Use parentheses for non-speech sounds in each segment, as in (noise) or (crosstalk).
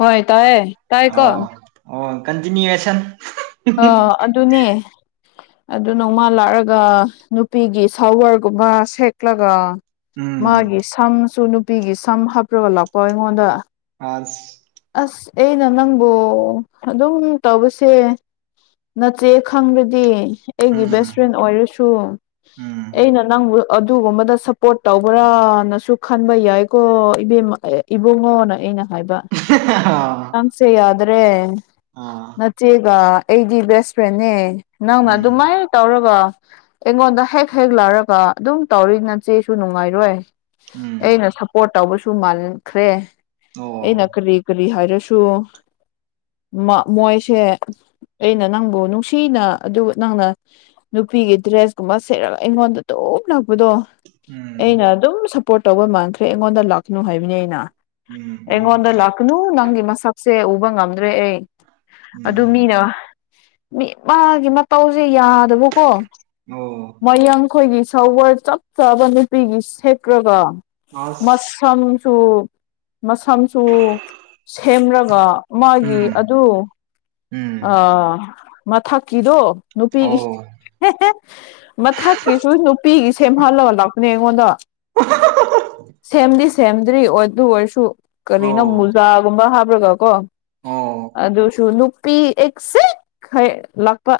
ꯍꯣꯏ ꯇꯥꯏꯌꯦ ꯇꯥꯏꯀꯣ ꯑꯣ ꯑꯣ ꯀꯟꯇꯨꯌꯦꯁꯟ ꯑ ꯑꯗꯨꯅꯦ ꯑꯗꯨ ꯅꯣꯡꯃ ꯂꯥꯛꯑꯒ ꯅꯨꯄꯤꯒꯤ ꯁꯋꯔꯒꯨꯝꯕ ꯁꯦꯛꯂꯒ ꯎꯝ ꯃꯥꯒꯤ ꯁꯝꯁꯨ ꯅꯨꯄꯤꯒꯤ ꯁꯝ ꯍꯥꯞꯄꯒ ꯂꯥꯛꯄ ꯑꯩꯉꯣꯟꯗ ꯑꯥꯁ ꯑꯁ ꯑꯩꯅ ꯅꯪꯕꯨ ꯑꯗꯨꯝ ꯇꯧꯕꯁꯦ ꯅꯠꯇꯦ ꯈꯪꯕꯗꯤ ꯑꯩꯒꯤ ꯕꯦꯁ ꯎꯝ ꯐ꯭ꯔꯦꯟ ꯑꯣꯏꯔꯁꯨ ꯎꯝ ꯑꯩꯅ ꯅꯪꯕꯨ ꯑꯗꯨꯒꯨꯝꯕꯗ ꯁꯄꯣꯔꯠ ꯇꯧꯕ꯭ꯔꯅꯁꯨ ꯈꯟꯕ ꯌꯥꯏꯀꯣ ꯏꯕꯦꯝ ꯏꯕꯨꯡꯉꯣꯅ ꯑꯩꯅ ꯍꯥꯏꯕ ꯑ ꯆꯥꯡꯁꯤꯦꯗ꯭ꯔꯦ ꯑꯥ ꯆꯦꯒ ꯑꯩꯗꯤ ꯕꯦꯁ ꯐ꯭ꯔꯦꯦ ꯅꯪꯅ ꯎꯝ ꯑꯗꯨꯃꯥꯏ ꯇꯧꯔꯒ ꯑꯩꯉꯣꯟꯗ ꯍꯦꯛ ꯍꯦꯛ ꯂꯔꯒ ꯑꯗꯨꯝ ꯇꯧꯔꯤ ꯅꯆꯦꯁꯨ ꯅꯨꯡꯉꯥꯏꯔꯣꯏ ꯑꯩꯅ ꯎꯝ ꯁꯞꯄꯣꯔꯠ ꯇꯧꯕꯁꯨ ꯃꯜꯈ꯭ꯔꯦ ꯑꯩꯅ ꯑꯣ ꯀꯔꯤ ꯀꯔꯤ ꯍꯥꯏꯔꯁꯨ ꯃꯣꯏꯁꯦ ꯑꯩꯅ ꯅꯪꯕꯨ ꯅꯨꯡꯁꯤꯅ ꯑꯗꯨ ꯅꯪꯅ ꯅꯨꯄꯤꯒꯤ ꯗ꯭ꯔꯦꯁꯀꯨꯝꯕ ꯁꯦꯠꯔꯒ ꯑꯩꯉꯣꯟꯗ ꯇꯞ ꯅꯛꯄꯗꯣ ꯑꯩꯅ ꯎꯝ ꯑꯗꯨꯝ ꯁꯞꯄꯣꯔꯠ ꯇꯧꯕ ꯃꯥꯟꯈ꯭ꯔꯦ ꯑꯩꯉꯣꯟꯗ ꯂꯥꯛꯀꯅꯨ ꯍꯥꯏꯕꯅꯤ ꯑꯩꯅ ꯎꯝ ꯑꯩꯉꯣꯟꯗ ꯂꯥꯛꯀꯅꯨ ꯅꯪꯒꯤ ꯃꯁꯛꯁꯦ ꯎꯕ ꯉꯝꯗ꯭ꯔꯦ ꯑꯩ ꯑꯗꯨ ꯎꯝ ꯃꯤꯅꯦ ꯃꯤ ꯃꯥꯒꯤ ꯃꯇꯧꯁꯦ ꯌꯥꯗꯕꯀꯣ ꯑꯣ ꯃꯌꯡꯈꯣꯏꯒꯤ ꯁꯋꯔ ꯆꯞ ꯆꯥꯕ ꯅꯨꯄꯤꯒꯤ ꯁꯦ꯭ꯔꯒ ꯑꯁ ꯃꯝꯁꯨ ꯃꯁꯝꯁꯨ ꯁꯦꯝꯂꯒ ꯃꯥꯒꯤ ꯎꯝ ꯑꯗꯨ ꯑ ꯎꯝ ꯃꯊꯛꯀꯤꯗꯣ ꯅꯨꯄꯤꯒꯤ ꯑꯣ ꯃꯊꯛꯀꯤꯁꯨ ꯅꯨꯄꯤꯒꯤ ꯁꯦꯝꯍꯜꯂꯒ ꯂꯥꯛꯄꯅꯦ ꯑꯩꯉꯣꯟꯗ ꯁꯦꯝꯗꯤ ꯁꯦꯝꯗ꯭ꯔꯤ ꯑꯣꯏ ꯑꯣꯏꯔꯁꯨ ꯀꯔꯤꯅꯣ ꯑꯣ ꯃꯨꯖꯥꯒꯨꯝꯕ ꯍꯥꯞꯕ꯭ꯔꯒ ꯀꯣ ꯑꯣ ꯑꯗꯨꯁꯨ ꯅꯨꯄꯤ ꯂꯥꯛꯄ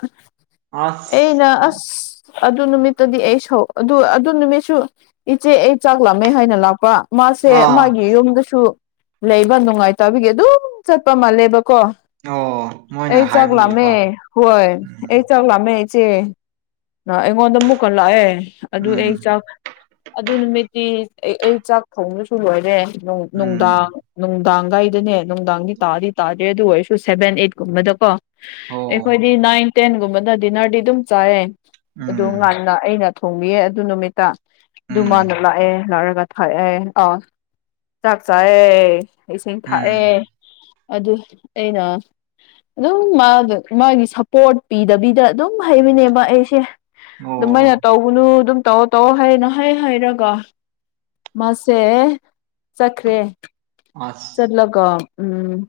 ꯑꯁ ꯑꯩꯩꯅ ꯑꯁ ꯑꯗꯨ ꯅꯨꯃꯤꯠꯇꯗꯤ ꯑꯩ ꯁꯧ ꯑꯗꯨ ꯑꯗꯨ ꯅꯨꯃꯤꯠꯁꯨ ꯏꯆꯦ ꯑꯩ ꯆꯥꯛ ꯂꯥꯃꯦ ꯍꯥꯏꯅ ꯂꯥꯛꯄ ꯃꯥꯁꯦ ꯑꯥ ꯃꯥꯒꯤ ꯌꯨꯝꯗꯁꯨ ꯂꯩꯕ ꯅꯨꯡꯉꯥꯏꯇꯕꯒꯤ ꯑꯗꯨꯝ ꯆꯠꯄ ꯃꯥꯜꯂꯦꯕꯀꯣ ꯑꯣ ꯃꯣꯏꯅ ꯑꯦ ꯆꯒꯂꯝꯃꯦ ꯍꯥꯏꯕꯒꯤꯀꯣ ꯍꯣꯏ ꯑꯩ ꯎꯝ ꯆꯥꯛ ꯂꯥꯛꯑꯃꯦ ꯏꯆꯦ ꯑꯩꯉꯣꯟꯗ ꯃꯨꯛ ꯀꯟ ꯂꯥꯛꯑꯦ ꯑꯗꯨ ꯑꯩ ꯎꯝ ꯆꯥꯛ ꯑꯗꯨ ꯅꯨꯃꯤꯠꯇꯤ ꯑꯩ ꯑꯩ ꯆꯥꯛ ꯊꯣꯡꯅꯁꯨ ꯂꯣꯏꯔꯦ ꯅꯨꯡꯗꯥꯡ ꯎꯝ ꯅꯨꯡꯗꯥꯡꯒꯥꯏꯗꯅꯦ ꯅꯨꯡꯗꯥꯡꯗꯤ ꯇꯥꯗꯤ ꯇꯥꯗꯦ ꯑꯗꯨ ꯑꯣꯏꯔꯁꯨ ꯁꯦꯚꯦꯟ ꯑꯩ ꯒꯨꯝꯕꯗꯀꯣ ꯑꯣ ꯑꯩꯈꯣꯏꯗꯤ ꯅꯥꯏꯟ ꯇꯦꯟꯒꯨꯝꯕꯅ ꯗꯤꯅꯔꯗꯤ ꯑꯗꯨꯝ ꯆꯥꯏꯌꯦ ꯎꯝ ꯨꯉꯗ ꯑꯩꯅ ꯊꯣꯡꯕꯤꯌꯦ ꯑꯗꯨ ꯅꯨꯃꯤꯠꯇ ꯑꯗꯨꯃꯅ ꯎꯝ ꯂꯥꯛꯑꯦ ꯂꯥꯛꯔꯒ ꯊꯥꯛꯑꯦ ꯑꯥꯎ ꯆꯥꯛ ꯆꯥꯑꯦ ꯏꯁꯤꯡ ꯎꯝ ꯊꯥꯛꯑꯦ ꯑꯗꯨ ꯑꯩꯅ ꯑꯗꯨꯝ ꯃꯥꯒ ꯃꯥꯒꯤ ꯁꯞꯄꯣꯔꯠ ꯄꯤꯗꯕꯤꯗ ꯑꯗꯨꯝ ꯍꯩꯕꯅꯦꯕ ꯑꯩꯁꯦ ꯑꯗꯨꯃꯥꯏꯅ ꯑꯣ ꯇꯧꯕꯅꯨ ꯑꯗꯨꯝ ꯇꯧꯔ ꯇꯧ ꯍꯥꯏꯅꯣ ꯍꯥꯏ ꯍꯥꯏꯔꯒ ꯃꯥꯁꯦ ꯆꯠꯈ꯭ꯔꯦ ꯑꯁ ꯆꯠꯂꯒ ꯎꯝ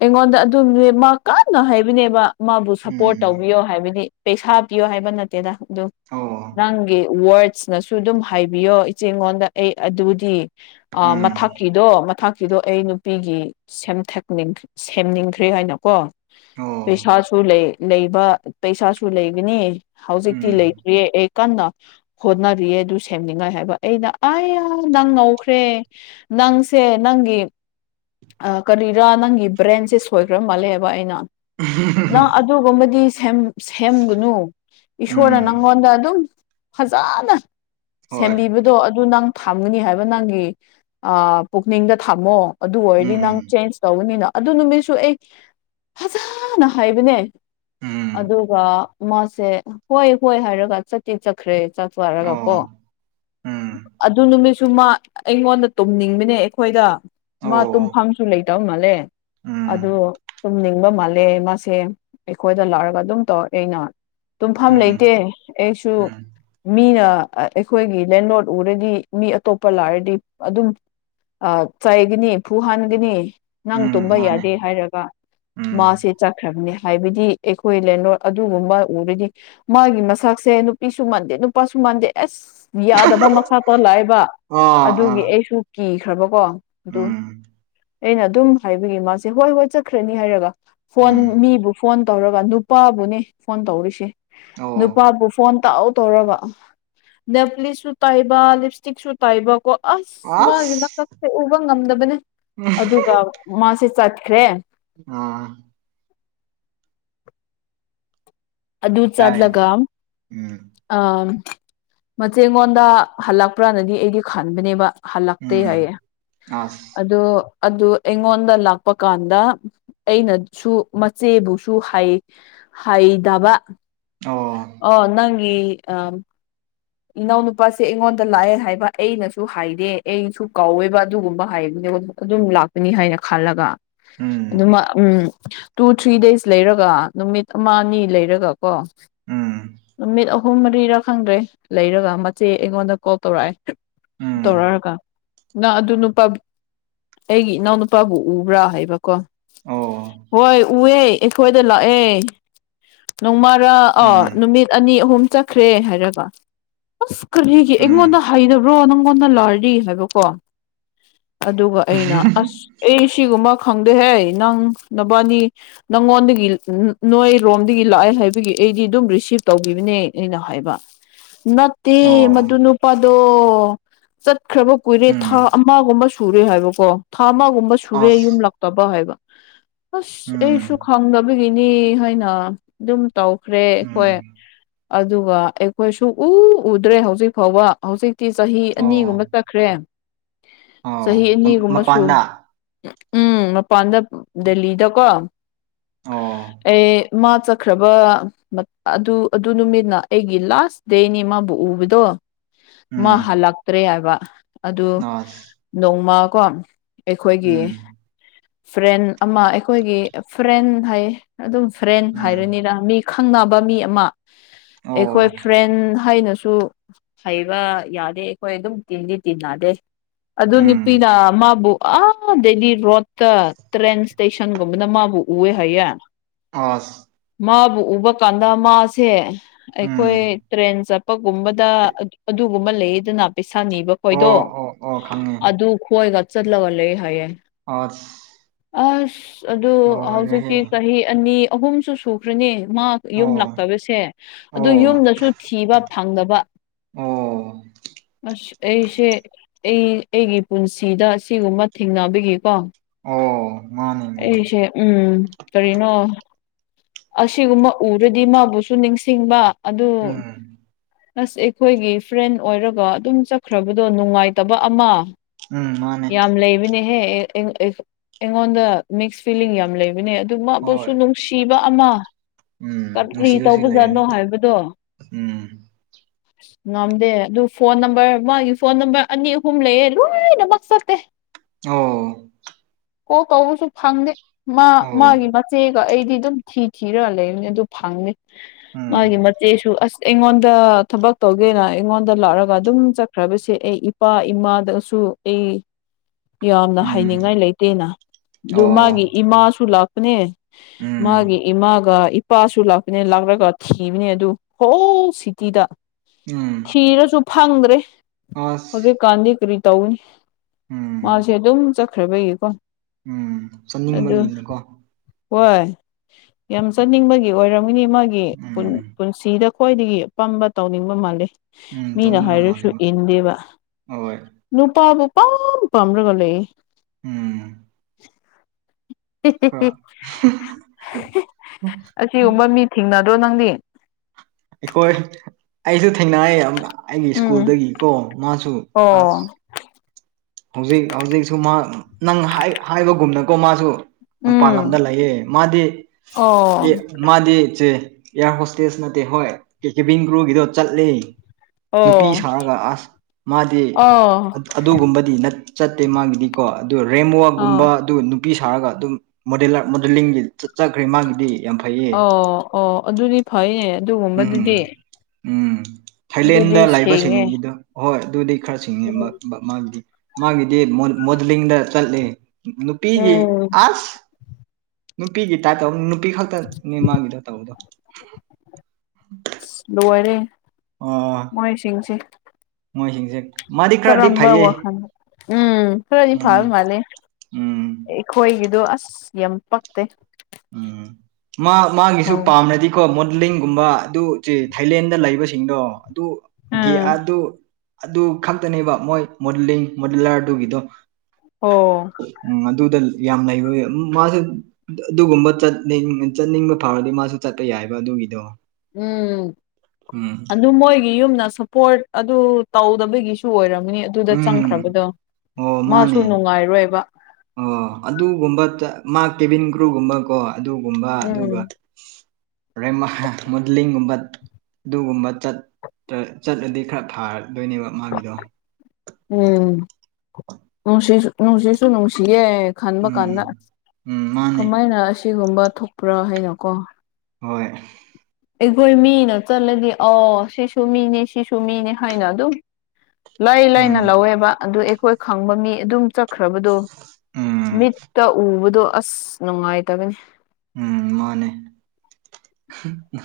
ꯑꯩꯉꯣꯟꯗ ꯑꯗꯨꯝꯅꯦ ꯃꯥ ꯀꯥꯟꯅ ꯍꯥꯏꯕꯅꯦꯕ ꯃꯥꯕꯨ ꯁꯄꯣꯔꯠ ꯎꯝ ꯇꯧꯕꯤꯌꯣ ꯍꯥꯏꯕꯗꯤ ꯄꯩꯁꯥ ꯄꯤꯌꯣ ꯍꯥꯏꯕ ꯅꯠꯇꯦꯗ ꯑꯗꯨ ꯑꯣ ꯅꯪꯒꯤ ꯋꯥ꯭ꯔꯗ ꯅꯁꯨ ꯑꯗꯨꯝ ꯍꯥꯏꯕꯤꯌꯣ ꯏꯆꯦ ꯑꯩꯉꯣꯟꯗ ꯑꯩ ꯑꯗꯨꯗꯤ ꯎꯝ ꯃꯊꯛꯀꯤꯗꯣ ꯃꯊ ꯁꯤꯗꯣ ꯑꯩ ꯅꯨꯄꯤꯒꯤ ꯁꯦꯝꯅꯤꯡ ꯁꯦꯝꯅꯤꯡꯈ꯭ꯔꯦ ꯍꯥꯏꯅꯀꯣ ꯑꯣ ꯄꯩꯁꯥꯁꯨ ꯂꯩ ꯂꯩꯕ ꯄꯩꯁꯥꯁꯨ ꯂꯩꯒꯅꯤ ꯍꯧꯖꯤꯛꯇꯤ ꯎꯝ ꯂꯩꯇ ꯑꯦꯀꯥꯟꯅ ꯍꯣꯠꯅꯔꯤꯌꯦ ꯑꯗꯨ ꯁꯦꯝꯅꯤꯡꯉꯥꯏ ꯍꯥꯏꯕ ꯑꯩꯅ ꯑ ꯑ ꯅꯪ ꯉꯧꯈ꯭ꯔꯦ ꯅꯪꯁꯦ ꯅꯪꯒꯤ ꯑ ꯀꯔꯤꯔꯥ ꯅꯪꯒꯤ ꯕ꯭ꯔꯦꯟꯁꯦ ꯁꯣꯏꯈ꯭ꯔ ꯃꯥꯜꯂꯦꯕ ꯑꯩꯅ ꯎꯍꯨꯝ ꯍꯨꯝ ꯅꯪ ꯍꯨꯝ ꯑꯗꯨꯒꯨꯝꯕꯗꯤ ꯁꯦꯝ ꯁꯦꯝꯒꯅꯨ ꯏꯁꯣꯔꯅ ꯎꯝ ꯅꯪꯉꯣꯟꯗ ꯑꯗꯨꯝ ꯐꯖꯅ ꯍꯣꯏ ꯁꯦꯝꯕꯤꯕꯗꯣ ꯑꯗꯨ ꯅꯪ ꯊꯝꯒꯅꯤ ꯍꯥꯏꯕ ꯅꯪꯒꯤ ꯑ ꯄꯨꯛꯅꯤꯡꯗ ꯊꯝꯃꯣ ꯑꯗꯨ ꯑꯣꯏꯔꯗꯤ ꯅꯪ ꯎꯝ ꯆꯦꯟꯁ ꯇꯧꯕꯅꯤꯅ ꯑꯗꯨ ꯅꯨꯃꯤꯠꯁꯨ ꯑꯩ ꯐꯖꯅ ꯍꯥꯏꯕꯅꯦ ꯎꯝ ꯑꯗꯨꯒ ꯃꯥꯁꯦ ꯍꯣꯏ ꯍꯣꯏ ꯍꯥꯏꯔꯒ ꯆꯠꯇꯤ ꯆꯠꯈ꯭ꯔꯦ ꯆꯥꯛ ꯆꯥꯔꯒꯀꯣ ꯑꯣ ꯎꯝ ꯑꯗꯨ ꯅꯨꯃꯤꯠ ꯁꯨ ꯃꯥ ꯑꯩꯉꯣꯟꯗ ꯇꯨꯝꯅꯤꯡꯕꯅꯦ ꯑꯩꯈꯣꯏꯗ ꯃꯥ ꯑꯣ ꯇꯨꯝꯐꯝꯁꯨ ꯂꯩꯇꯕ ꯃꯥꯜꯂꯦ ꯑꯗꯨ ꯎꯝ ꯇꯨꯝꯅꯤꯡꯕ ꯃꯥꯜꯂꯦ ꯃꯥꯁꯦ ꯑꯩꯈꯣꯏꯗ ꯂꯥꯛꯔꯒ ꯑꯗꯨꯝ ꯇꯧꯔꯛꯑꯦ ꯑꯩꯅ ꯇꯨꯝꯐꯝ ꯂꯩꯇꯦ ꯎꯝ ꯑꯩꯁꯨ ꯎꯝ ꯃꯤꯅ ꯑ ꯑꯩꯈꯣꯏꯒꯤ ꯂꯦꯟꯂ꯭ꯔꯣꯠ ꯎꯔꯗꯤ ꯃꯤ ꯑꯇꯣꯞꯄ ꯂꯥꯛꯔꯗꯤ ꯑꯗꯨꯝ ꯑ ꯆꯥꯏꯒꯅꯤ ꯐꯨꯍꯟꯒꯅꯤ ꯅꯪ ꯎꯝ ꯇꯨꯝꯕ ꯃꯥꯅꯦ ꯌꯥꯗꯦ ꯍꯥꯏꯔꯒ ꯎꯝ ꯃꯥꯁꯤ ꯆꯠꯈ꯭ꯔꯕꯅꯤ ꯍꯥꯏꯕꯗꯤ ꯑꯩꯈꯣꯏ ꯂꯦꯟꯔꯣꯠ ꯑꯗꯨꯒꯨꯝꯕ ꯎꯔꯗꯤ ꯃꯥꯒꯤ ꯃꯁꯥꯛꯁꯦ ꯅꯨꯄꯤꯁꯨ ꯃꯥꯟꯗꯦ ꯅꯨꯄꯥꯁꯨ ꯃꯥꯟꯗꯦ ꯑꯁ ꯌꯥꯗꯕ ꯃꯁꯥꯛꯇꯣ ꯂꯥꯛꯌꯦꯕ ꯑꯗꯨꯒꯤ ꯑꯥ ꯑꯥ ꯑꯩꯁꯨ ꯀꯤꯈ꯭ꯔꯕꯀꯣ ꯑꯗꯨ ꯎꯝ ꯑꯩꯅ ꯑꯗꯨꯝ ꯍꯥꯏꯕꯤꯒ ꯃꯥꯁꯦ ꯍꯣꯏ ꯍꯣꯏ ꯆꯠꯈ꯭ꯔꯅꯤ ꯍꯥꯏꯔꯒ ꯐꯣꯟ ꯎꯝ ꯃꯤꯕꯨ ꯐꯣꯟ ꯇꯧꯔꯒ ꯅꯨꯄꯥꯕꯨꯅꯦ ꯐꯣꯟ ꯇꯧꯔꯤꯁꯦ ꯑꯣ ꯅꯨꯄꯥꯕꯨ ꯐꯣꯟ ꯇꯧ ꯇꯧꯔꯕ ꯅꯦꯞꯂꯤꯁꯁꯨ ꯇꯩꯕ ꯂꯤꯞꯁꯇꯤꯛꯁꯨ ꯇꯩꯕ ꯀꯣ ꯑꯁ ꯃꯥꯒꯤ ꯃꯁꯛꯁꯦ ꯎꯕ ꯉꯝꯗꯕꯅꯦ ꯑꯗꯨꯒ ꯃꯥꯁꯦ ꯆꯠꯈ꯭ꯔꯦ ꯑ ꯑꯗꯨ ꯇꯥꯏ ꯆꯠꯂꯒ ꯎꯝ ꯑꯥꯝ ꯃꯆꯦꯉꯣꯟꯗ ꯍꯜꯂꯛꯄ꯭ꯔꯅꯗꯤ ꯑꯩꯗꯤ ꯈꯟꯕꯅꯦꯕ ꯍꯜꯂꯛꯇꯦ ꯎꯝ ꯍꯥꯏꯌꯦ ꯑꯁ ꯑꯗꯣ ꯑꯗꯨ ꯑꯩꯉꯣꯟꯗ ꯂꯥꯛꯄ ꯀꯥꯟꯗ ꯑꯩꯅꯁꯨ ꯃꯆꯦꯕꯨꯁꯨ ꯍꯥꯏ ꯍꯩꯗꯕ ꯑꯣ ꯑꯣ ꯅꯪꯒꯤ ꯑꯝ ꯏꯅꯥꯎ ꯅꯨꯄꯥꯁꯦ ꯑꯩꯉꯣꯟꯗ ꯂꯥꯛꯑꯦ ꯍꯥꯏꯕ ꯑꯩꯅꯁꯨ ꯍꯥꯏꯗꯦ ꯑꯩꯁꯨ ꯀꯥꯎꯋꯦꯕ ꯑꯗꯨꯒꯨꯝꯕ ꯍꯥꯏꯕꯅꯦꯕ ꯑꯗꯨꯝ ꯂꯥꯛꯀꯅꯤ ꯍꯥꯏꯅ ꯈꯜꯂꯒ ꯎꯝ ꯑꯗꯨꯃ ꯎꯝ ꯇꯨ ꯊ꯭ꯔꯤ ꯗꯦꯖ ꯂꯩꯔꯒ ꯅꯨꯃꯤꯠ ꯑꯃ ꯑꯅꯤ ꯂꯩꯔꯒ ꯀꯣ ꯎꯝ ꯅꯨꯃꯤꯠ ꯑꯍꯨꯝ ꯃꯔꯤꯔꯥ ꯈꯪꯗ꯭ꯔꯦ ꯂꯩꯔꯒ ꯃꯆꯦ ꯑꯩꯉꯣꯟꯗ ꯀꯣꯜ ꯇꯧꯔꯛꯑꯦ ꯎꯝ ꯇꯧꯔꯛꯑꯒ ꯅꯪ ꯑꯗꯨ ꯅꯨꯄꯥꯞ ꯑꯩꯒꯤ ꯏꯅꯥꯎꯅꯨꯄꯥꯕꯨ ꯎꯕ꯭ꯔꯥ ꯍꯥꯏꯕꯀꯣ ꯑꯣ ꯍꯣꯏ ꯎꯋꯦ ꯑꯩꯈꯣꯏꯗ ꯂꯥꯛꯑꯦ ꯅꯣꯡꯃ ꯈꯔ ꯎꯝ ꯑ ꯅꯨꯃꯤꯠ ꯑꯅꯤ ꯑꯍꯨꯝ ꯆꯠꯈ꯭ꯔꯦ ꯍꯥꯏꯔꯒ ꯑꯁ ꯀꯔꯤꯒꯤ ꯑꯩꯉꯣꯟꯗ ꯎꯝ ꯍꯩꯕ꯭ꯔꯣ ꯅꯪꯉꯣꯟꯗ ꯂꯔꯤ ꯍꯥꯏꯕꯀꯣ ꯑꯗꯨꯒ ꯑꯩꯅ ꯑꯁ ꯑꯩ ꯁꯤꯒꯨꯝꯕ ꯈꯪꯗꯦꯍꯦ ꯅꯪ ꯅꯕꯥꯅꯤ ꯅꯪꯉꯣꯟꯗꯒꯤ ꯅꯣꯏꯔꯣꯝꯗꯒꯤ ꯂꯥꯛꯑꯦ ꯍꯥꯏꯕꯒꯤ ꯑꯩꯗꯤ ꯑꯗꯨꯝ ꯔꯤꯁꯤꯞ ꯇꯧꯈꯤꯕꯅꯦ ꯑꯩꯅ ꯍꯥꯏꯕ ꯅꯠꯇꯤ ꯑꯣ ꯃꯗꯨꯅꯨꯄꯥꯗꯣ ꯆꯠꯈ꯭ꯔꯕ ꯀꯨꯏꯔꯦ ꯊꯥ ꯎꯝ ꯑꯃꯒꯨꯝꯕ ꯁꯨꯔꯦ ꯍꯥꯏꯕꯀꯣ ꯊꯥ ꯑꯃꯒꯨꯝꯕ ꯁꯨꯔꯦ ꯑꯁ ꯌꯨꯝ ꯇꯕ ꯍꯥꯏꯕ ꯑꯁ ꯑꯩꯁꯨ ꯎꯝ ꯈꯪꯗꯕꯒꯤꯅꯤ ꯍꯥꯏꯅ ꯑꯗꯨꯝ ꯇꯧ ꯈ꯭ꯔꯦ ꯑꯩꯈꯣꯏ ꯎꯝ ꯑꯗꯨꯒ ꯑꯩꯈꯣꯏ ꯁꯨꯛꯎ ꯎꯗ꯭ꯔꯦ ꯍꯧꯖꯤꯛ ꯐꯥꯎꯕ ꯍꯧꯖꯤꯛꯇꯤ ꯆꯍꯤ ꯑꯅꯤꯒꯨꯝꯕ ꯑꯣ ꯆꯠꯈ꯭ꯔꯦ ꯆꯍꯤ ꯑꯣ ꯑꯅꯤꯒꯨꯝꯕꯁꯨ ꯃꯄꯥꯟꯗ ꯎꯝ ꯃꯄꯥꯟꯗ ꯗꯦꯜꯂꯤꯗꯀꯣ ꯑꯣ ꯑꯦ ꯃꯥ ꯆꯠꯈ꯭ꯔꯕ ꯃꯠ ꯑꯗꯨ ꯑꯗꯨ ꯅꯨꯃꯤꯠꯅ ꯑꯩꯒꯤ ꯂꯥꯁ ꯏꯁꯇꯦꯅꯤ ꯃꯥꯕꯨ ꯎꯕꯗꯣ ꯃꯥ ꯎꯝ ꯍꯜꯂꯛꯇ꯭ꯔꯦ ꯍꯥꯏꯕ ꯑꯗꯨ ꯑꯁ ꯅꯣꯡꯃ ꯀꯣ ꯑꯩꯈꯣꯏꯒꯤ ꯎꯝ ꯐ꯭ꯔꯦꯟ ꯑꯃ ꯑꯩꯈꯣꯏꯒꯤ ꯐ꯭ꯔꯦꯟ ꯍꯥꯏ ꯑꯗꯨꯝ ꯐ꯭ꯔꯦꯟ ꯎꯝ ꯍꯥꯏꯔꯅꯤꯅ ꯃꯤ ꯈꯪꯅꯕ ꯃꯤ ꯑꯃ ꯑꯩꯈꯣꯏ ꯑꯣ ꯎ ꯍꯩꯅꯁꯨ ꯍꯩꯕ ꯌꯥꯗꯦ ꯑꯩꯈꯣꯏ ꯑꯗꯨꯝ ꯇꯤꯟꯗꯤ ꯇꯤꯟꯅꯗꯦ ꯑꯗꯨ ꯎꯝ ꯅꯨꯄꯤꯅ ꯃꯥꯕꯨ ꯑꯗꯩꯗꯤ ꯔꯣꯠꯇ ꯇ꯭ꯔꯦꯟ ꯏꯁꯇꯦꯁꯟꯒꯨꯝꯕꯅ ꯃꯥꯕꯨ ꯎꯑꯦ ꯍꯥꯏꯌꯦꯦ ꯑꯁ ꯃꯥꯕꯨ ꯎꯕ ꯀꯥꯟꯗ ꯃꯥꯁꯦ ꯑꯩꯈꯣꯏ ꯎꯝ ꯇ꯭ꯔꯦꯟ ꯆꯠꯄꯒꯨꯝꯕꯗ ꯑꯗꯨꯒꯨꯝꯕ ꯂꯩꯌꯦꯗꯅ ꯄꯩꯁꯥ ꯅꯤꯕ ꯑꯣ ꯈꯣꯏꯗꯣ ꯑꯣ ꯑꯣ ꯈꯪꯉꯦ ꯑꯗꯨ ꯈꯣꯏꯒ ꯆꯠꯂꯒ ꯂꯩ ꯍꯥꯏꯌꯦ ꯑꯁ ꯑꯁ ꯑꯗꯨ ꯂꯣꯏꯔꯦꯍꯦ ꯍꯧꯖꯤꯛꯇꯤ ꯆꯍꯤ ꯑꯅꯤ ꯑꯍꯨꯝꯁꯨ ꯁꯨꯈ꯭ꯔꯅꯤ ꯃꯥ ꯌꯨꯝ ꯑꯣ ꯂꯇꯕꯁꯦ ꯑꯗꯨ ꯑꯣ ꯌꯨꯝꯗꯁꯨ ꯊꯤꯕ ꯐꯪꯗꯕ ꯑꯣ ꯑꯁ ꯑꯩꯁꯦ ꯑꯩ ꯑꯩꯒꯤ ꯄꯨꯟꯁꯤꯗ ꯁꯤꯒꯨꯝꯕ ꯊꯦꯡꯅꯕꯤꯒꯀꯣ ꯑꯣ ꯃꯥꯅꯦ ꯃꯥꯅꯦ ꯑꯩꯁꯦ ꯎꯝ ꯀꯔꯤꯅꯣ ꯑꯁꯤꯒꯨꯝꯕ ꯎꯔꯗꯤ ꯃꯥꯕꯨꯁꯨ ꯅꯤꯡꯁꯤꯡꯕ ꯑꯗꯨ ꯎꯝ ꯅꯁ ꯑꯩꯈꯣꯏꯒꯤ ꯐ꯭ꯔꯦꯟ ꯑꯣꯏꯔꯒ ꯑꯗꯨꯝ ꯆꯠꯈ꯭ꯔꯕꯗꯣ ꯅꯨꯡꯉꯥꯏꯇꯕ ꯑꯃ ꯎꯝ ꯃꯥꯅꯦ ꯌꯥꯝ ꯂꯩꯕꯅꯦꯍꯦ ꯑꯩꯉꯣꯟꯗ ꯃꯤꯛꯁ ꯐꯤꯂꯤꯡ ꯌꯥꯝ ꯂꯩꯕꯅꯦ ꯑꯗꯨꯃꯛꯕꯨꯁꯨ ꯍꯣꯏ ꯅꯨꯡꯁꯤꯕ ꯑꯃ ꯎꯝ ꯀꯔꯤ ꯅꯨꯡꯁꯤꯕꯁꯨ ꯇꯧꯕꯖꯥꯠꯅꯣ ꯂꯩꯔꯅꯤ ꯍꯥꯏꯕꯗꯣ ꯎꯝ (inaudible) ꯉꯝꯗꯦ ꯑꯗꯨ ꯐꯣꯟ ꯅꯝꯕꯔ ꯃꯥꯒꯤ ꯐꯣꯟ ꯅꯝꯕꯔ ꯑꯅꯤ ꯑꯍꯨꯝ ꯂꯩꯌꯦꯦ ꯂꯣꯏꯅꯃꯛ ꯆꯠꯇꯦ (inaudible) ꯑꯣ ꯀꯣ ꯇꯧꯕꯁꯨ ꯐꯪꯗꯦ ꯃꯥ ꯑꯣ ꯃꯥꯒꯤ ꯃꯆꯦꯒ ꯑꯩꯗꯤ ꯑꯗꯨꯝ ꯊꯤ ꯊꯤꯔꯒ ꯂꯩꯕꯅꯤ ꯑꯗꯨ ꯐꯪꯅꯤ ꯃꯥꯒꯤ ꯎꯝ ꯃꯆꯦꯁꯨ ꯑꯁ ꯑꯩꯉꯣꯟꯗ ꯊꯕꯛ ꯇꯧꯒꯦꯅ ꯑꯩꯉꯣꯟꯗ ꯂꯥꯛꯑꯒ ꯑꯗꯨꯝ ꯆꯠꯈ꯭ꯔꯕꯁꯦ ꯑꯩ ꯏꯄꯥ ꯏꯃꯥꯗ ꯇ ꯑꯩ ꯌꯥꯝꯅ ꯎꯝ ꯍꯥꯏꯅꯤꯡꯉꯥꯏ ꯂꯩꯇꯦꯅ ꯑꯗꯨ ꯃꯥꯒꯤ ꯑꯣ ꯏꯃꯥꯁꯨ ꯂꯥꯛꯄꯅꯦ ꯃꯥꯒꯤꯦ ꯎꯝ ꯏꯃꯥꯒ ꯏꯄꯥꯁꯨ ꯂꯥꯛꯄꯅꯦ ꯂꯥꯛꯂꯒ ꯊꯤꯕꯅꯦ ꯑꯗꯨ ꯍꯣ ꯁꯤꯇꯤꯗ ꯎꯝ ꯊꯤꯔꯁꯨ ꯐꯪꯗ꯭ꯔꯦ ꯑꯁ ꯀꯥꯟꯗꯤ ꯀꯔꯤ ꯇꯧꯅꯤ ꯃꯥꯁꯦ ꯎꯝ ꯑꯗꯨꯝ ꯆꯠꯈ꯭ꯔꯕꯩꯒꯤꯀꯣ ꯎꯝ ꯆꯠꯅꯤꯡꯕꯒꯤꯅꯀꯣ ꯍꯣꯏ ꯌꯥꯝ ꯆꯠꯅꯤꯡꯕꯒꯤ ꯑꯣꯏꯔꯝꯒꯅꯤ ꯃꯥꯒꯤ ꯎꯝ ꯄꯨꯟꯁꯤꯗ ꯈ꯭ꯋꯥꯏꯗꯒꯤ ꯑꯄꯥꯝꯕ ꯇꯧꯅꯤꯡꯕ ꯃꯥꯜꯂꯤꯦ ꯎꯝ ꯃꯤꯅ ꯇꯧꯅꯤꯡꯕ ꯍꯥꯏꯔꯁꯨ ꯃꯥꯜꯂꯦꯕ ꯏꯟꯗꯦꯕ ꯍꯣꯏ ꯂꯨꯇ ꯑꯕꯨ ꯄꯞ ꯐ꯭ꯔꯣꯒ ꯂꯩ ꯎꯝ ꯈꯔ ꯑꯁꯤꯒꯨꯝꯕ ꯃꯤ ꯊꯦꯡꯅꯗ꯭ꯔꯣ ꯅꯪꯗꯤ ꯑꯩꯈꯣꯏ ꯑꯩꯁꯨ ꯊꯦꯡꯅꯑꯌꯦ ꯑꯩꯒꯤ ꯎꯝ ꯁ꯭ꯀꯨꯜꯗꯒꯤ ꯀꯣ ꯃꯥꯁꯨ ꯑꯣ ꯑ ꯍꯧꯖꯤꯛ ꯍꯧꯖꯤꯛꯁꯨ ꯃꯥ ꯅꯪ ꯍꯥꯏꯕꯒꯨꯝꯅꯀꯣ ꯃꯥꯁꯨ ꯃꯄꯥꯟ ꯎꯝ ꯂꯝꯗ ꯂꯩꯌꯦ ꯃꯥꯗꯤ ꯑꯣ ꯑꯦ ꯃꯥꯗꯤ ꯏꯆꯦ ꯏꯌꯥꯔ ꯍꯣꯁꯇꯦꯁ ꯅꯠꯇꯦ ꯍꯣꯏ ꯀꯦꯕꯤꯟ ꯀ꯭ꯔꯨꯒꯤꯗꯣ ꯆꯠꯂꯦ ꯑꯣ ꯅꯨꯄꯤ ꯁꯥꯔꯒ ꯑꯁ ꯃꯥꯗꯤ ꯑꯣ ꯑꯗꯨꯒꯨꯝꯕꯗꯤ ꯆꯠꯇꯦ ꯃꯥꯒꯤꯗꯤꯀꯣ ꯑꯗꯨ ꯑꯥ ꯔꯦꯝꯕꯋꯥꯒꯨꯝꯕ ꯑꯗꯨ ꯅꯨꯄꯤ ꯁꯥꯔꯒ ꯑꯗꯨꯝ ꯃꯣꯗꯂ ꯃꯣꯗꯦꯂꯤꯡꯒꯤ ꯆꯠ ꯆꯈ꯭ꯔꯦ ꯃꯥꯒꯤꯗꯤ ꯌꯥꯝ ꯐꯩꯌꯦ ꯑꯣ ꯑꯣ ꯑꯗꯨꯗꯤ ꯐꯩꯅꯦ ꯎꯝ ꯑꯗꯨꯒꯨꯝꯕꯗꯨꯗꯤ ꯎꯝ ꯊꯥꯏꯂꯦꯟꯗ ꯑꯗꯨꯗꯤ ꯁꯦꯡꯉꯦ ꯂꯥꯛꯏꯕꯁꯤꯡꯁꯤꯗ ꯍꯣꯏ ꯑꯗꯨꯗꯤ ꯈꯔ ꯁꯤꯡꯉꯦ ꯎꯝ ꯃꯥꯒꯤꯗꯤ ꯃꯥꯒꯤꯗꯤ ꯃꯣꯗꯂꯤꯡꯗ ꯆꯠꯂ ꯅꯨꯄꯤꯒꯤ ꯎꯝ ꯑꯁ ꯅꯨꯄꯤꯒꯤ ꯇꯥꯇꯕ ꯅꯨꯄꯤ ꯈꯛꯇ ꯅ ꯃꯥꯒꯤꯗꯣ ꯇꯧꯕꯗꯣ ꯂꯣꯏꯔꯦ ꯑꯣ ꯃꯣꯏꯁꯤꯡꯁꯦ ꯃꯣꯏꯁꯤꯡꯁꯦ ꯃꯥꯗꯤ ꯈꯔꯗꯤ ꯀꯔꯝꯕ ꯐꯩꯌꯦ ꯋꯥꯈꯜ ꯎꯝ ꯈꯔꯗꯤ ꯎꯝ ꯐꯥꯕ ꯃꯥꯂꯦ ꯎꯝ ꯑꯩꯣꯏꯒꯤꯗꯣ ꯑꯁ ꯌꯥꯝ ꯄꯛꯇꯦ ꯎꯝ ꯃꯥ ꯃꯥꯒꯤꯁꯨ ꯍꯧ ꯄꯥꯝꯅꯗꯤ ꯀꯣ ꯃꯣꯗꯂꯤꯡꯒꯨꯝꯕ ꯑꯗꯨ ꯆꯦ ꯊꯥꯏꯂꯦꯟꯗ ꯂꯩꯕꯁꯤꯡꯗꯣ ꯑꯗꯨ ꯒꯤ ꯎꯝ ꯑꯗꯨ ꯑꯗꯨ ꯈꯛꯇꯅꯦꯕ ꯃꯣꯏ ꯃꯣꯗꯂꯤꯡ ꯃꯣꯗꯂꯔꯗꯨꯒꯤꯗꯣ ꯑꯣ ꯎꯝ ꯑꯗꯨꯗ ꯌꯥꯝ ꯂꯩꯕ ꯃꯥꯁꯨꯦ ꯑꯗꯨꯒꯨꯝꯕ ꯆꯠꯅꯤꯡ ꯆꯠꯅꯤꯡꯕ ꯐꯥꯎꯔꯗꯤ ꯃꯥꯁꯨ ꯆꯠꯄ ꯌꯥꯏꯑꯕ ꯑꯗꯨꯒꯤꯗꯣ ꯎꯝ ꯎꯝ ꯑꯗꯨ ꯃꯣꯏꯒꯤ ꯌꯨꯝꯗ ꯄꯣꯔꯠ ꯑꯗꯨ ꯇꯧꯗꯕꯒꯤꯁꯨ ꯑꯣꯏꯔꯝꯅꯤ ꯑꯗꯨꯗ ꯎꯝ ꯆꯪꯈ꯭ꯔꯕꯗꯣ ꯑꯣ ꯃꯥꯁꯨ ꯃꯥꯅꯦ ꯅꯨꯡꯉꯥꯏꯔꯣꯏꯕ ꯑꯣ ꯑꯗꯨꯒꯨꯝꯕ ꯃꯥ ꯀꯦꯚꯟ ꯀ꯭ꯔꯨꯒꯨꯝꯕꯀꯣ ꯑꯗꯨꯒꯨꯝꯕ ꯎꯝ ꯑꯗꯨꯒ ꯦ ꯃꯣꯗꯂꯤꯡꯒꯨꯝꯕ ꯑꯗꯨꯒꯨꯝꯕ ꯆꯠꯂꯗꯤ ꯈꯔ ꯐꯥꯔꯗꯣꯏꯅꯦꯕ ꯃꯥꯒꯤꯗꯣ ꯎꯝꯁꯤꯁꯨ ꯅꯣꯡꯁꯤꯁꯨ ꯅꯨꯡꯁꯤꯌꯦ ꯈꯟꯕ ꯀꯥꯟꯗ ꯎꯝ ꯎꯝ ꯃꯥꯅꯦ ꯀꯃꯥꯏꯅ ꯑꯁꯤꯒꯨꯝꯕ ꯊꯣꯛꯄ꯭ꯔꯥ ꯍꯥꯏꯅꯀꯣ ꯍꯣꯏ ꯑꯩꯈꯣꯏ ꯃꯤꯅ ꯆꯠꯂꯗꯤ ꯑ ꯁꯤꯁꯨ ꯃꯤꯅꯦ ꯁꯤꯁꯨ ꯃꯤꯅꯦ ꯍꯥꯏꯅ ꯑꯗꯨꯝ ꯂꯩ ꯂꯩꯅ ꯎꯝ ꯂꯧꯋꯦꯕ ꯑꯗꯨ ꯑꯩꯈꯣꯏ ꯈꯪꯕ ꯃꯤ ꯑꯗꯨꯝ ꯈ꯭ꯔꯕꯗꯣ ꯎꯝ ꯃꯤꯠꯇ ꯎꯕꯗꯣ ꯑꯁ ꯅꯨꯡꯉꯥꯏꯇꯕꯅꯤ ꯎꯝ ꯃꯥꯅꯦ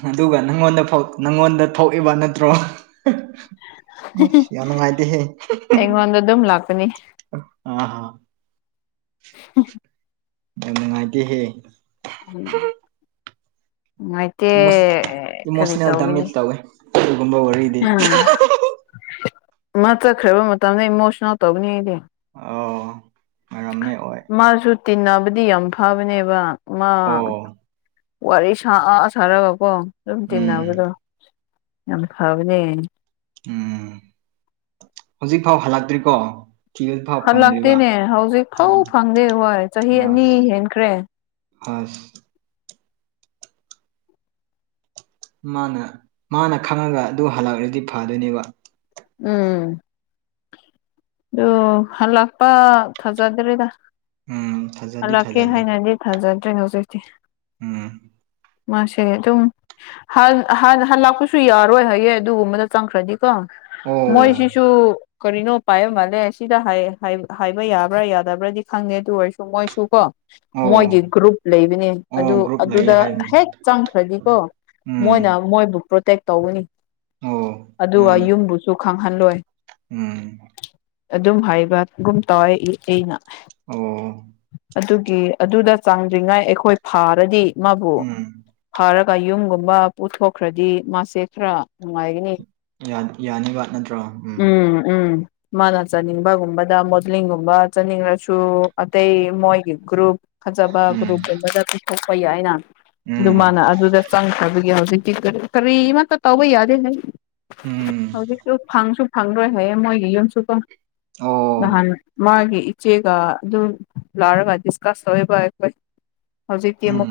ꯑꯗꯨꯒ ꯅꯪꯉꯣꯟꯗ ꯅꯪꯉꯣꯟꯗ ꯊꯣꯛꯏꯕ ꯅꯠꯇ꯭ꯔꯣ ꯑ ꯁꯤꯌꯥꯅꯅꯨꯡꯉꯥꯏꯗꯤ ꯍꯦ ꯑꯩꯉꯣꯟꯗ ꯑꯗꯨꯝ ꯂꯥꯛꯄꯅꯤ ꯑ ꯍꯥꯥ ꯎꯝ ꯌꯥꯝ ꯅꯨꯡꯉꯥꯏꯇꯦꯍꯦ ꯎꯝ ꯅꯨꯡꯉꯥꯏꯇꯦ ꯃꯣꯁ ꯀꯔꯤ ꯏꯃꯣꯁꯅꯦꯜ ꯇꯧꯈꯤꯅꯤ ꯗꯥꯃꯦꯖ ꯇꯧꯋꯦ ꯑꯗꯨꯒꯨꯝꯕ ꯋꯥꯔꯤꯗꯤ ꯎꯝ ꯃ ꯆꯠꯈ꯭ꯔꯕ ꯃꯇꯝꯗ ꯏꯃꯣꯁꯅꯦꯜ ꯇꯧꯧꯕꯅꯤ ꯑꯩꯗꯤ ꯑ ꯃꯥꯁꯨ ꯇꯤꯟꯅꯕꯗꯤ ꯌꯥꯝ ꯐꯕꯅꯦꯕ ꯃꯥ ꯑꯣ ꯋꯥꯔꯤ ꯁꯥꯑ ꯁꯥꯔꯕꯀꯣ ꯑꯗꯨꯝ ꯎꯝ ꯇꯤꯟꯅꯕꯗꯣ ꯌꯥꯝ ꯐꯕꯅꯦ ꯎꯝ ꯍꯧꯖꯤꯛ ꯐꯥꯎ ꯍꯜꯂꯛꯇ꯭ꯔꯤꯀꯣ ꯊꯤꯕ ꯐꯥꯎ ꯐꯪꯗ꯭ꯔꯤꯕ ꯍꯜꯂꯥꯛꯇꯦꯅꯦ ꯍꯧꯖꯤꯛ ꯐꯧ ꯎꯝ ꯐꯪꯗꯦ ꯍꯣꯏ ꯆꯍꯤ ꯑꯅꯤ ꯑꯁ ꯍꯦꯟꯈ꯭ꯔꯦ (unintelligible) ꯃꯥꯅ ꯃꯥꯅ ꯈꯪꯉꯒ ꯑꯗꯨ ꯍꯜꯂꯛꯂꯗꯤ ꯐꯗꯣꯏꯅꯦꯕ ꯎꯝ ꯑꯗꯨ ꯍꯜꯂꯥꯛꯄ ꯊꯥꯖꯗ꯭ꯔꯤꯗ ꯎꯝ ꯊꯥꯖꯗꯤ ꯍꯜꯂꯛꯀꯦ ꯊꯥꯖꯗꯦ ꯍꯥꯏꯅꯗꯤ ꯊꯥꯖꯗ꯭ꯔꯦꯅꯦꯣ ꯍꯧꯖꯤꯛꯇꯛꯇꯤ ꯎꯝ ꯃꯥꯁ ꯑꯗꯨꯝ ꯂꯥꯛꯄꯁꯨ ꯌꯥꯔꯣꯏ ꯍꯌꯦꯡ ꯑꯗꯨꯒꯨꯝꯕꯗ ꯆꯪꯈ꯭ꯔꯗꯤꯀꯣ ꯑꯣ ꯃꯣꯏꯁꯤꯁꯨ ꯀꯔꯤꯅꯣ ꯄꯥꯏꯌ ꯃꯥꯜꯂꯦ ꯁꯤꯗ ꯍꯥꯏꯕ ꯌꯥꯕ꯭ꯔꯥ ꯌꯥꯗꯕ꯭ꯔꯗꯤ ꯈꯪꯉꯦ ꯑꯗꯨ ꯑꯣꯏꯔꯁꯨ ꯃꯣꯏꯁꯨ ꯀꯣ ꯃꯣꯏꯒꯤ ꯑꯣ ꯒ꯭ꯔꯨꯞꯨꯞ ꯂꯩꯕꯅꯦ ꯑꯗꯨ ꯑꯣ ꯒ꯭ꯔꯨꯞ ꯂꯩꯌꯦ ꯑꯗꯨꯗ ꯍꯥꯏꯕꯅꯤ ꯍꯦꯛ ꯆꯪꯈ꯭ꯔꯗꯤꯀꯣ ꯃꯣꯏꯅ ꯎꯝ ꯃꯣꯏꯕꯨ ꯄ꯭ꯔꯣꯇꯦꯛ ꯇꯧꯒꯅꯤ ꯑꯣ ꯑꯗꯨꯒ ꯃꯥꯅꯤ ꯌꯨꯝꯕꯨꯁꯨ ꯈꯪꯍꯜꯂꯣꯏ ꯎꯝ ꯑꯗꯨꯝ ꯍꯥꯏꯕꯒꯨꯝ ꯇꯧꯋꯦ ꯑꯩꯅ ꯑꯣ ꯑꯗꯨꯒꯤ ꯑꯗꯨꯗ ꯆꯥꯡꯗ꯭ꯔꯤꯉꯥꯏ ꯑꯩꯈꯣꯏ ꯐꯥꯔꯗꯤ ꯃꯥꯕꯨ ꯎꯝ ꯐꯥꯔꯒ ꯌꯨꯝꯒꯨꯝꯕ ꯄꯨꯊꯣꯛꯈ꯭ꯔꯗꯤ ꯃꯥꯁꯦ ꯈꯔ ꯅꯨꯡꯉꯥꯏꯒꯅꯤ ꯌꯥ ꯌꯥꯅꯤꯕ ꯅꯠꯇ꯭ꯔꯣ ꯎꯝ ꯎꯝ ꯃꯥꯅ ꯆꯥꯅꯤꯡꯕꯒꯨꯝꯕꯗ ꯃꯣꯗꯂꯤꯡꯒꯨꯝꯕ ꯆꯥꯅꯤꯡꯂꯁꯨ ꯑꯇꯩ ꯃꯣꯏꯒꯤ ꯒ꯭ꯔꯨꯞ ꯐꯖꯕ ꯎꯝ ꯒ꯭ꯔꯨꯞꯒꯨꯝꯕꯗ ꯄꯤꯊꯣꯛꯄ ꯌꯥꯏ ꯑꯅ ꯑꯗꯨ ꯎꯝ ꯃꯥꯅ ꯑꯗꯨꯗ ꯆꯪꯈ꯭ꯔꯕꯒꯤ ꯍꯧꯖꯤꯛꯇꯤ ꯀꯔꯤ ꯀꯔꯤꯃꯇ ꯇꯧꯕ ꯌꯥꯗꯦ ꯍꯥꯏ ꯎꯝ ꯍꯧꯖꯤꯛ ꯁꯨ ꯐꯪꯗ꯭ꯔꯣꯏ ꯍꯥꯏꯌꯦ ꯃꯣꯏꯒꯤ ꯌꯨꯝꯁꯨꯀ ꯑꯣ ꯅꯍꯥꯟ ꯃꯥꯒꯤ ꯆꯦꯒ ꯑꯗꯨꯝ ꯂꯥꯔꯒ ꯗꯤꯁꯀꯥꯁ ꯇꯧꯕ ꯑꯩꯈꯣꯏ ꯍꯧꯖꯤꯛꯇꯤ ꯎꯝ ꯑꯃꯨꯛ